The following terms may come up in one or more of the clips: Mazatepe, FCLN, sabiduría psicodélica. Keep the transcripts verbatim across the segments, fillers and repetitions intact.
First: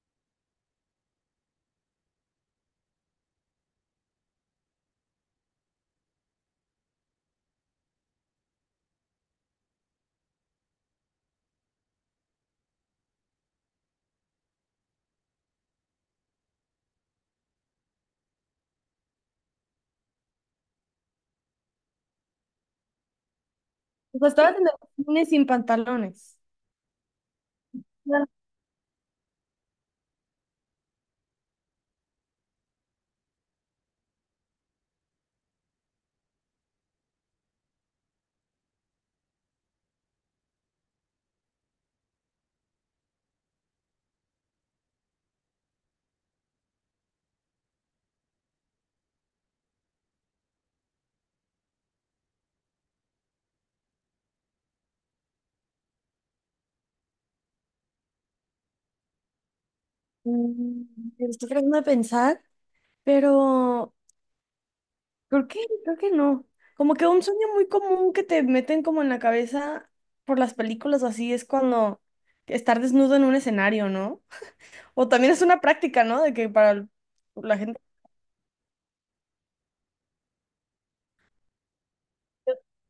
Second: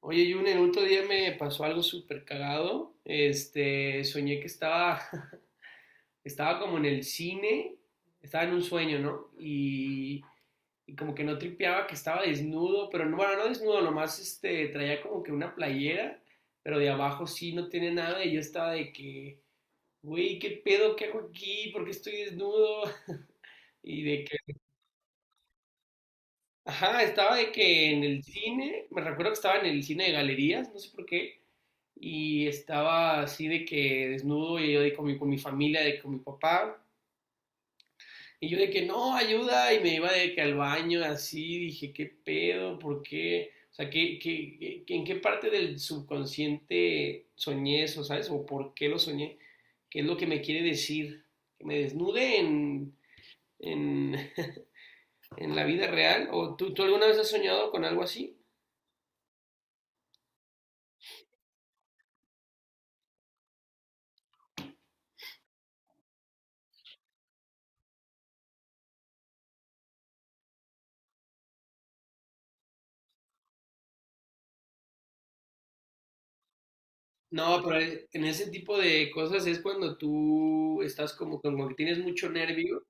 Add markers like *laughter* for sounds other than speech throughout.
Oye, Jun, el otro día me pasó algo súper cagado. Este, soñé que estaba, *laughs* estaba como en el cine, estaba en un sueño, ¿no? Y, y como que no tripeaba que estaba desnudo, pero no, bueno, no desnudo, nomás este, traía como que una playera, pero de abajo sí no tiene nada. Y yo estaba de que, Güey, ¿qué pedo? ¿Qué hago aquí? ¿Por qué estoy desnudo? *laughs* Y de que, Costaba tener cine sin pantalones. ajá, estaba de que en el Ah, cine, me recuerdo que estaba en el cine de galerías, no sé por qué. Y estaba así de que desnudo y yo de con mi, con mi familia, de con mi papá. Y yo de que no, ayuda, y me iba de que al baño así, dije, ¿qué pedo? ¿Por qué? O sea, ¿qué, qué, qué- en qué parte del subconsciente soñé eso, ¿sabes? ¿O por qué lo soñé? ¿Qué es lo que me quiere decir? ¿Que me desnude en, en, *laughs* en la vida real? ¿O tú, tú alguna vez has soñado con algo así? mm, estoy tratando de pensar, pero creo que, creo que no. Como que un sueño muy común que te meten como en la cabeza por las películas o así es cuando estar desnudo en un escenario, ¿no? O también es una práctica, ¿no? De que para el- La No, gente... pero en ese tipo de cosas es cuando tú estás como, como que tienes mucho nervio.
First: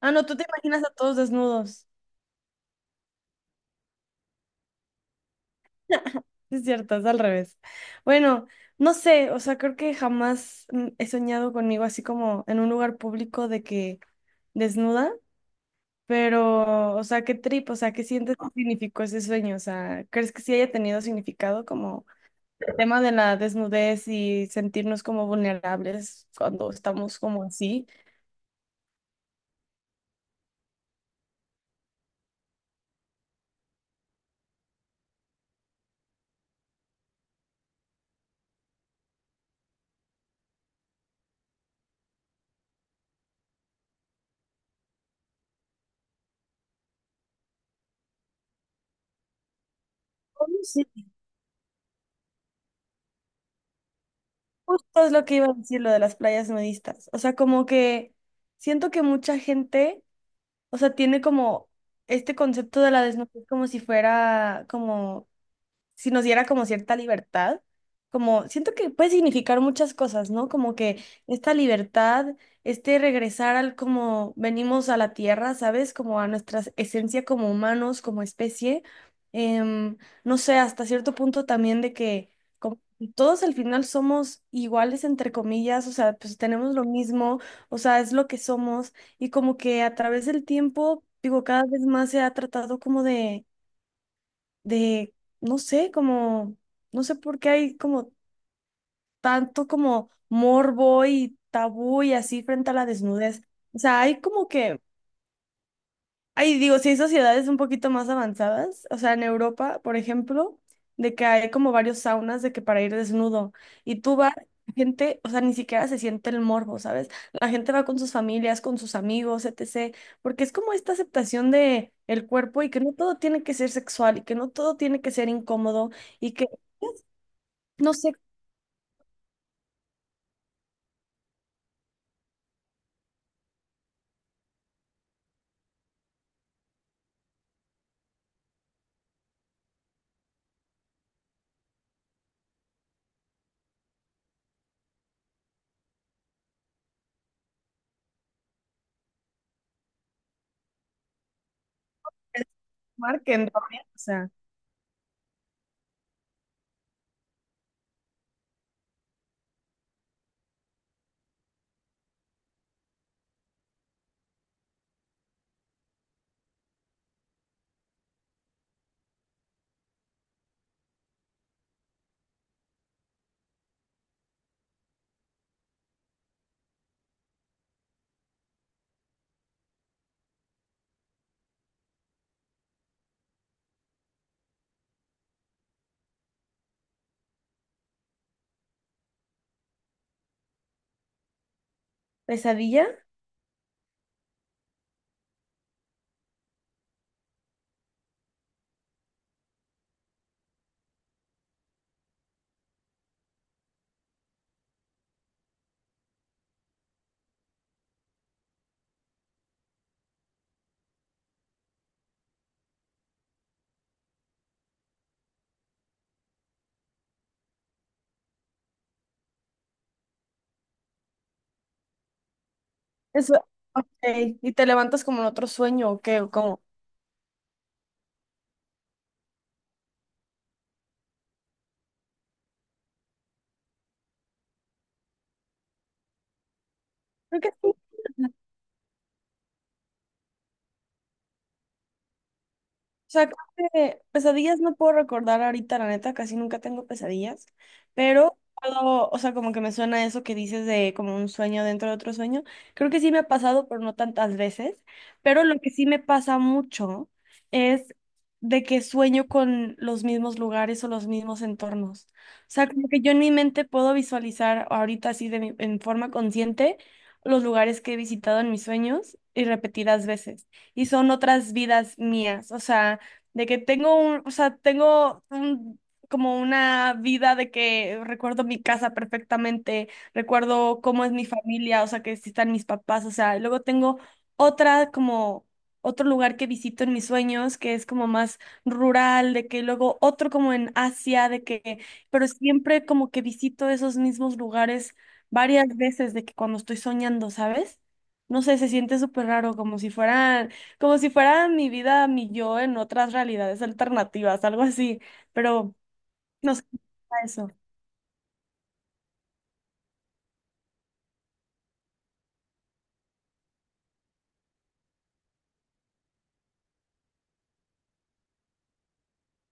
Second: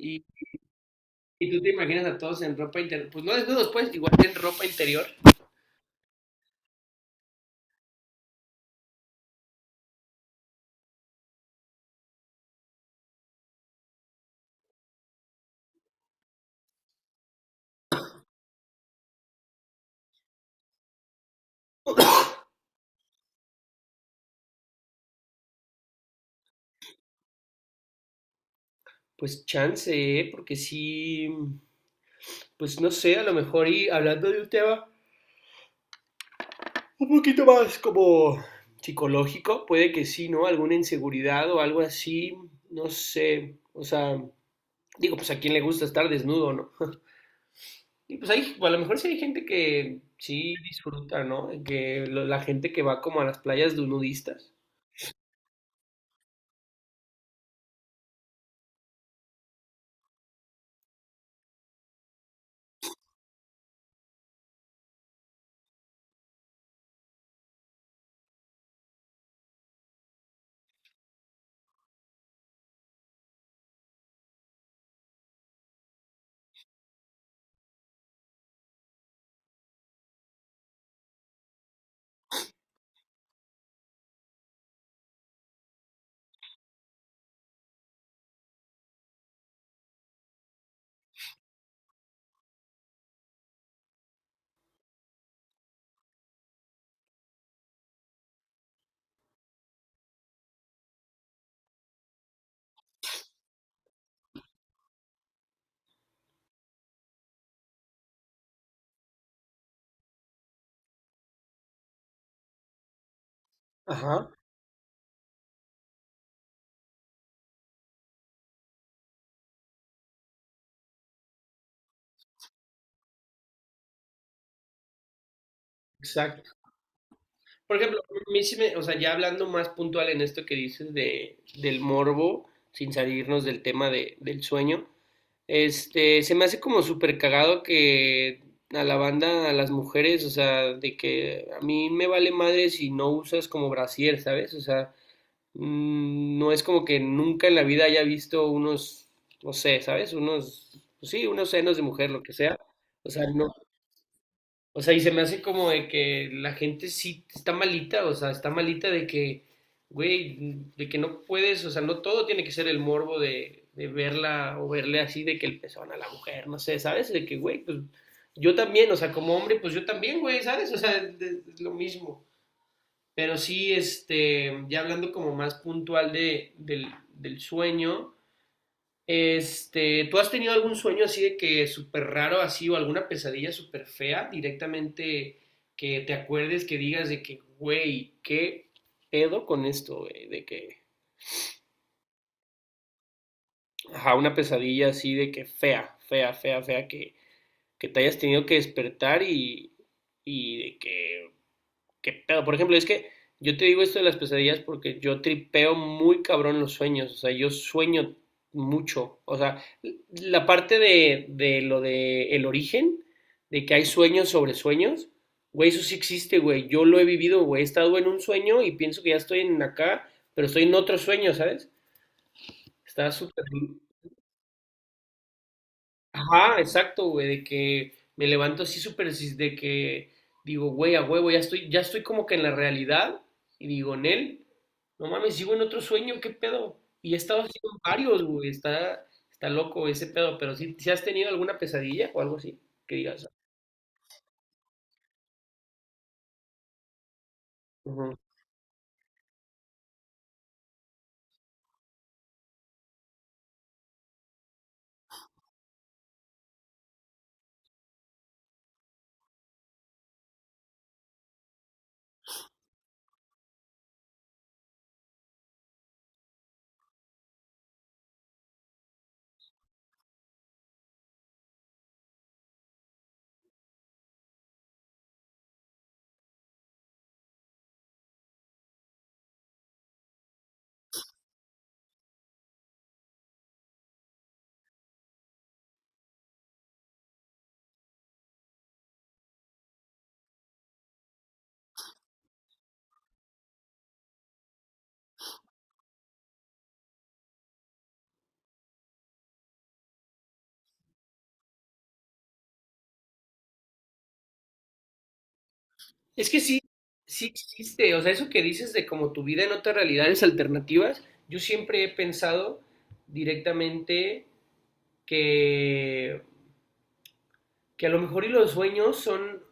Ah, no, tú te imaginas a todos y tú te desnudos. imaginas a todos en ropa interior, pues no desnudos, pues igual en ropa interior. Sí, es cierto, es al revés. Bueno, no sé, o sea, creo que jamás mm, he soñado conmigo así como en un lugar público de que desnuda. Pero, o sea, qué trip, o sea, ¿qué sientes que significó ese sueño? O sea, ¿crees que sí haya tenido significado como tema de la desnudez y sentirnos como vulnerables cuando estamos como así? Pues chance, ¿eh? Porque sí, pues no sé, a lo mejor y hablando de un tema un poquito más como psicológico, puede que sí, ¿no? Alguna inseguridad o algo así, no sé, o sea, digo, pues a quién le gusta estar desnudo, ¿no? Y pues ahí, a lo mejor sí hay gente que sí Bueno, sí. disfruta, ¿no? Que lo- la gente que va como a las playas de nudistas. Justo es lo que iba a decir, lo de las playas nudistas. O sea, como que siento que mucha gente, o sea, tiene como este concepto de la desnudez como si fuera como si nos diera como cierta libertad, como siento que puede significar muchas cosas, ¿no? Como que esta libertad, este regresar al como venimos a la tierra, ¿sabes? Como a nuestra esencia como humanos, como especie. Em, no sé, hasta cierto punto también de que como todos al final somos iguales, entre comillas, o sea, pues tenemos lo mismo, o sea, es lo que somos y como que a través del tiempo, digo, cada vez más se ha tratado como de de, no sé, como, no sé por qué hay como tanto como morbo y tabú y así frente a la desnudez. O sea, hay como que, ahí digo, sí hay sociedades un poquito más avanzadas, o sea, en Europa, por ejemplo, de que hay como varios saunas de que para ir desnudo y tú Ajá, vas... la gente, o sea, ni siquiera se siente el morbo, ¿sabes? La gente va con sus familias, con sus amigos, etcétera. Porque es como esta aceptación de el cuerpo y que no todo tiene que ser sexual y que no todo tiene que ser incómodo y que por no ejemplo, sé a mí sí me- o sea, ya hablando más puntual en esto que dices de, del morbo, sin salirnos del tema de, del sueño, este, se me hace como súper cagado que a la banda, a las mujeres, o sea, de que a mí me vale madre si no usas como brasier, ¿sabes? O sea, mm, no es como que nunca en la vida haya visto unos, no sé, ¿sabes? Unos, pues sí, unos senos de mujer, lo que sea. O sea, marquen no, dormir, o sea, o sea, y se me hace como de que la gente sí está malita, o sea, está malita de que, güey, de que no puedes, o sea, no todo tiene que ser el morbo de, de verla o verle así, de que el pezón a la mujer, no sé, ¿sabes? De que, güey, pues yo también, o sea, como hombre, pues yo también, güey, ¿sabes? O sea, es es lo mismo. Pero sí, este, ya hablando como más puntual de, del, del sueño, este, ¿tú has tenido algún sueño así de que súper raro así o alguna pesadilla súper fea directamente que te acuerdes que digas de que, güey, qué pedo con esto, güey? De que, pesadilla. ajá, una pesadilla así de que fea, fea, fea, fea, que, que te hayas tenido que despertar y, y de que, qué pedo. Por ejemplo, es que yo te digo esto de las pesadillas porque yo tripeo muy cabrón los sueños. O sea, yo sueño mucho. O sea, la parte de, de lo de el origen, de que hay sueños sobre sueños, güey, eso sí existe, güey. Yo lo he vivido, güey. He estado en un sueño y pienso que ya estoy en acá, pero estoy en otro sueño, ¿sabes? Está Eso, súper. ok. ¿Y te levantas como en otro sueño o qué? ¿O Ajá, cómo? exacto, güey, de que me levanto así súper, así de que digo, güey, a huevo, ya estoy, ya estoy como que en la realidad, y digo, Nel, no mames, sigo en otro sueño, qué pedo, y he Creo estado que así sí. con varios, güey, está, está loco ese pedo, pero si has tenido alguna pesadilla o algo así, que O sea, digas, creo que pesadillas no puedo recordar ahorita, la neta, casi nunca tengo pesadillas, ujú. pero puedo, o sea, como que me suena eso que dices de como un sueño dentro de otro sueño. Creo que sí me ha pasado, pero no tantas veces, pero lo que sí me pasa mucho es de que sueño con los mismos lugares o los mismos entornos. O sea, como que yo en mi mente puedo visualizar ahorita así de mi- en forma consciente los lugares que he visitado en mis sueños y repetidas veces y son otras vidas mías. O sea, de que tengo un, o sea, tengo un, como una vida de que recuerdo mi casa perfectamente, recuerdo cómo es mi familia, o sea, que si están mis papás, o sea, y luego tengo otra como otro lugar que visito en mis sueños, que es como más rural, de que luego otro como en Asia, de que, pero siempre como que visito esos mismos lugares varias veces de que cuando estoy soñando, ¿sabes? No sé, se siente súper raro, como si fueran como si fuera mi vida, mi yo en otras realidades alternativas, algo así, pero Es que no sí, sé, sí eso. existe, o sea, eso que dices de como tu vida en otras realidades alternativas, yo siempre he pensado directamente que que a lo mejor y los sueños son,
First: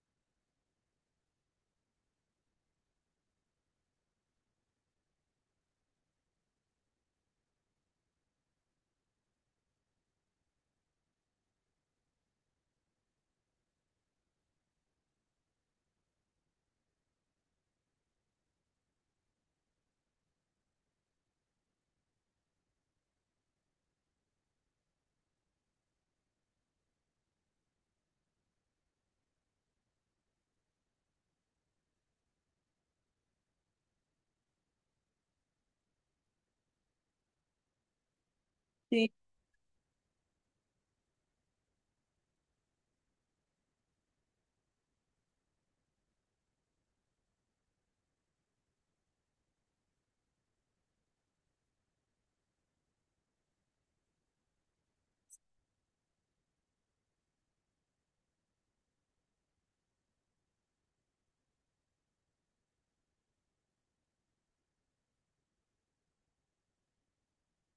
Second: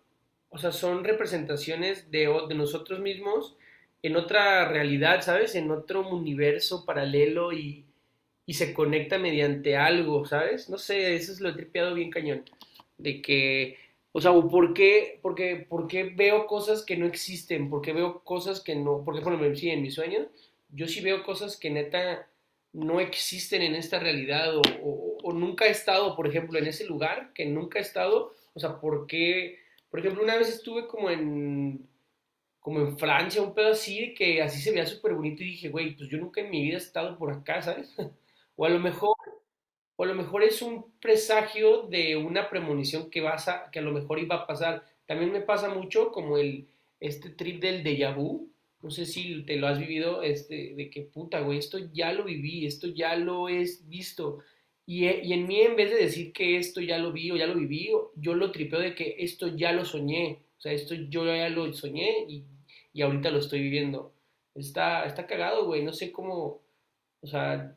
o sea, son representaciones de, de nosotros mismos en otra realidad, ¿sabes? En otro universo paralelo y, y se conecta mediante algo, ¿sabes? No sé, eso es lo he tripeado bien cañón. De que, o sea, o ¿por qué, porque, por qué veo cosas que no existen? ¿Por qué veo cosas que no? Porque, por ejemplo, sí, en mis sueños, yo sí veo cosas que neta no existen en esta realidad o, o, o nunca he estado, por ejemplo, en ese lugar que nunca he estado. O sea, ¿por qué? Por ejemplo, una vez estuve como en, como en Francia, un pedo así, que así se veía súper bonito y dije, güey, pues yo nunca en mi vida he estado por acá, ¿sabes? *laughs* O a lo Sí, mejor o a lo mejor es un presagio de una premonición que vas a, que a lo mejor iba a pasar. También me pasa mucho como el, este trip del déjà vu, no sé si te lo has vivido, este, de que puta, güey, esto ya lo viví, esto ya lo he visto. Y, e- y en mí, en vez de decir que esto ya lo vi o ya lo viví, o- yo lo tripeo de que esto ya lo soñé. O sea, esto yo ya lo soñé y, y ahorita lo estoy viviendo. Está, está cagado, güey. No sé cómo, o sea,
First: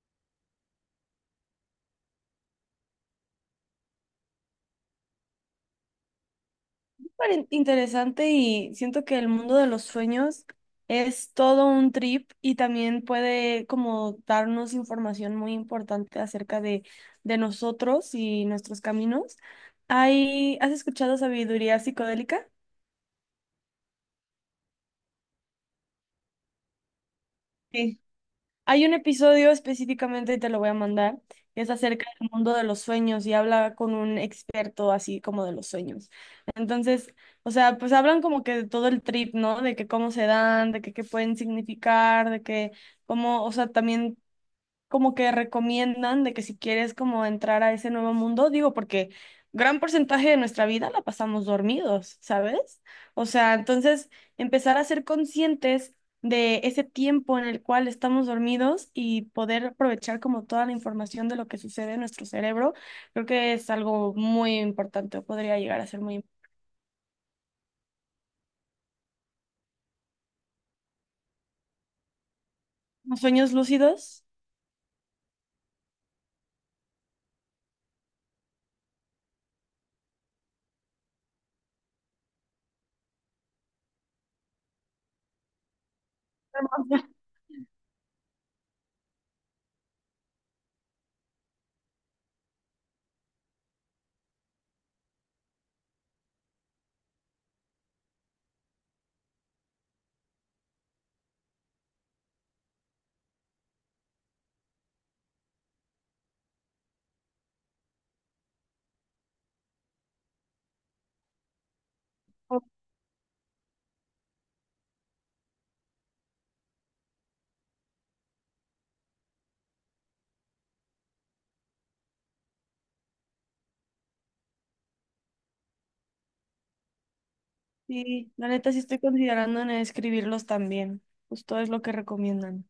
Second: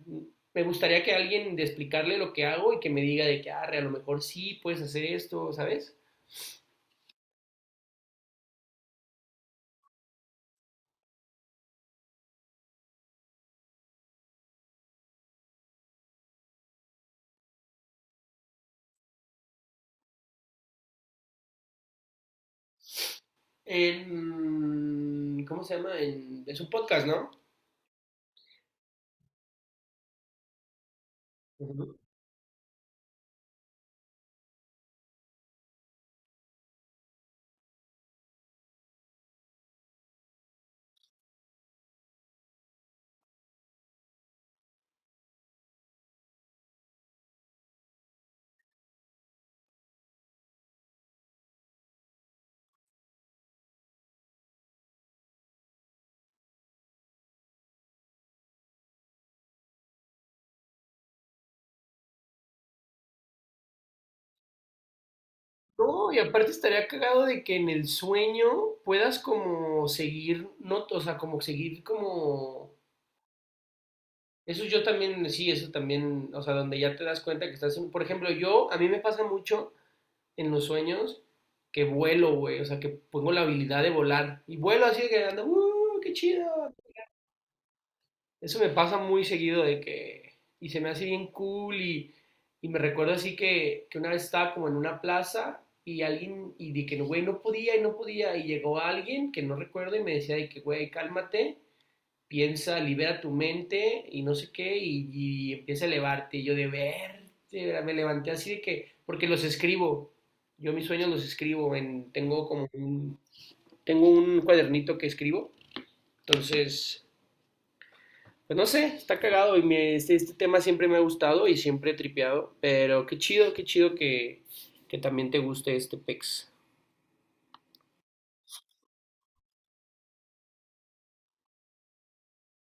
me gustaría que alguien de explicarle lo que hago y que me diga de que, arre, a lo mejor sí puedes hacer esto, ¿sabes? súper in- interesante y siento que el mundo de los sueños es todo un trip y también puede como darnos información muy importante acerca de, de nosotros y nuestros caminos. Hay, ¿has escuchado sabiduría psicodélica? En, ¿cómo se llama? En, es un podcast, ¿no? Sí, hay un episodio específicamente, te lo voy a mandar, que es Ujú. acerca del mundo de los sueños y habla con un experto así como de los sueños. Entonces, o sea, pues hablan como que de todo el trip, ¿no? De que cómo se dan, de que qué pueden significar, de que cómo, o sea, también como que recomiendan de que si quieres como entrar a ese nuevo mundo, digo, porque gran porcentaje de nuestra vida la pasamos dormidos, ¿sabes? O sea, entonces empezar a ser conscientes de ese tiempo en el cual estamos dormidos y poder aprovechar como toda la información de lo que sucede en nuestro cerebro, creo que es algo muy importante o podría llegar a ser No, muy y importante. aparte estaría cagado de que en el sueño puedas como seguir, no, o sea, como seguir como... ¿Los sueños lúcidos? Eso yo también, sí, eso también, o sea, donde ya te das cuenta que estás en... Por ejemplo, yo, a mí me pasa mucho en los sueños que vuelo, güey. O sea, que pongo la habilidad de volar. Y vuelo así de que ando, ¡uh, qué chido! *laughs* Eso me pasa muy seguido de que... Y se me hace bien cool y, y me recuerdo así que, que una vez estaba como en una plaza y alguien... Y de que, "No, güey, no podía y no podía. Y llegó alguien que no recuerdo y me decía de que, güey, cálmate piensa, libera tu mente y no sé qué, y, y empieza a elevarte. Y yo de verte, me levanté así de que, porque los escribo, yo mis sueños los escribo, en, tengo como un, tengo un cuadernito que escribo, entonces, pues no sé, está cagado y me- este, este tema siempre me ha gustado y siempre he tripeado, pero qué chido, qué chido que, que también te guste este pex. Sí, la neta sí estoy considerando en escribirlos también. Justo es lo que recomiendan.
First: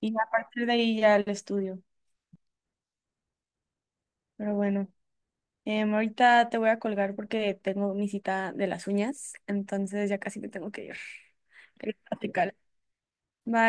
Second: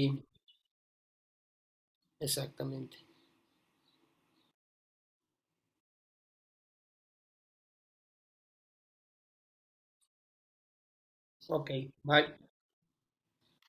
Y a partir de ahí ya el estudio. exactamente. Pero bueno, em, ahorita te voy a colgar porque tengo mi cita de las uñas, entonces ya casi me tengo que ir. Ok, Quería bye. platicar. Bye.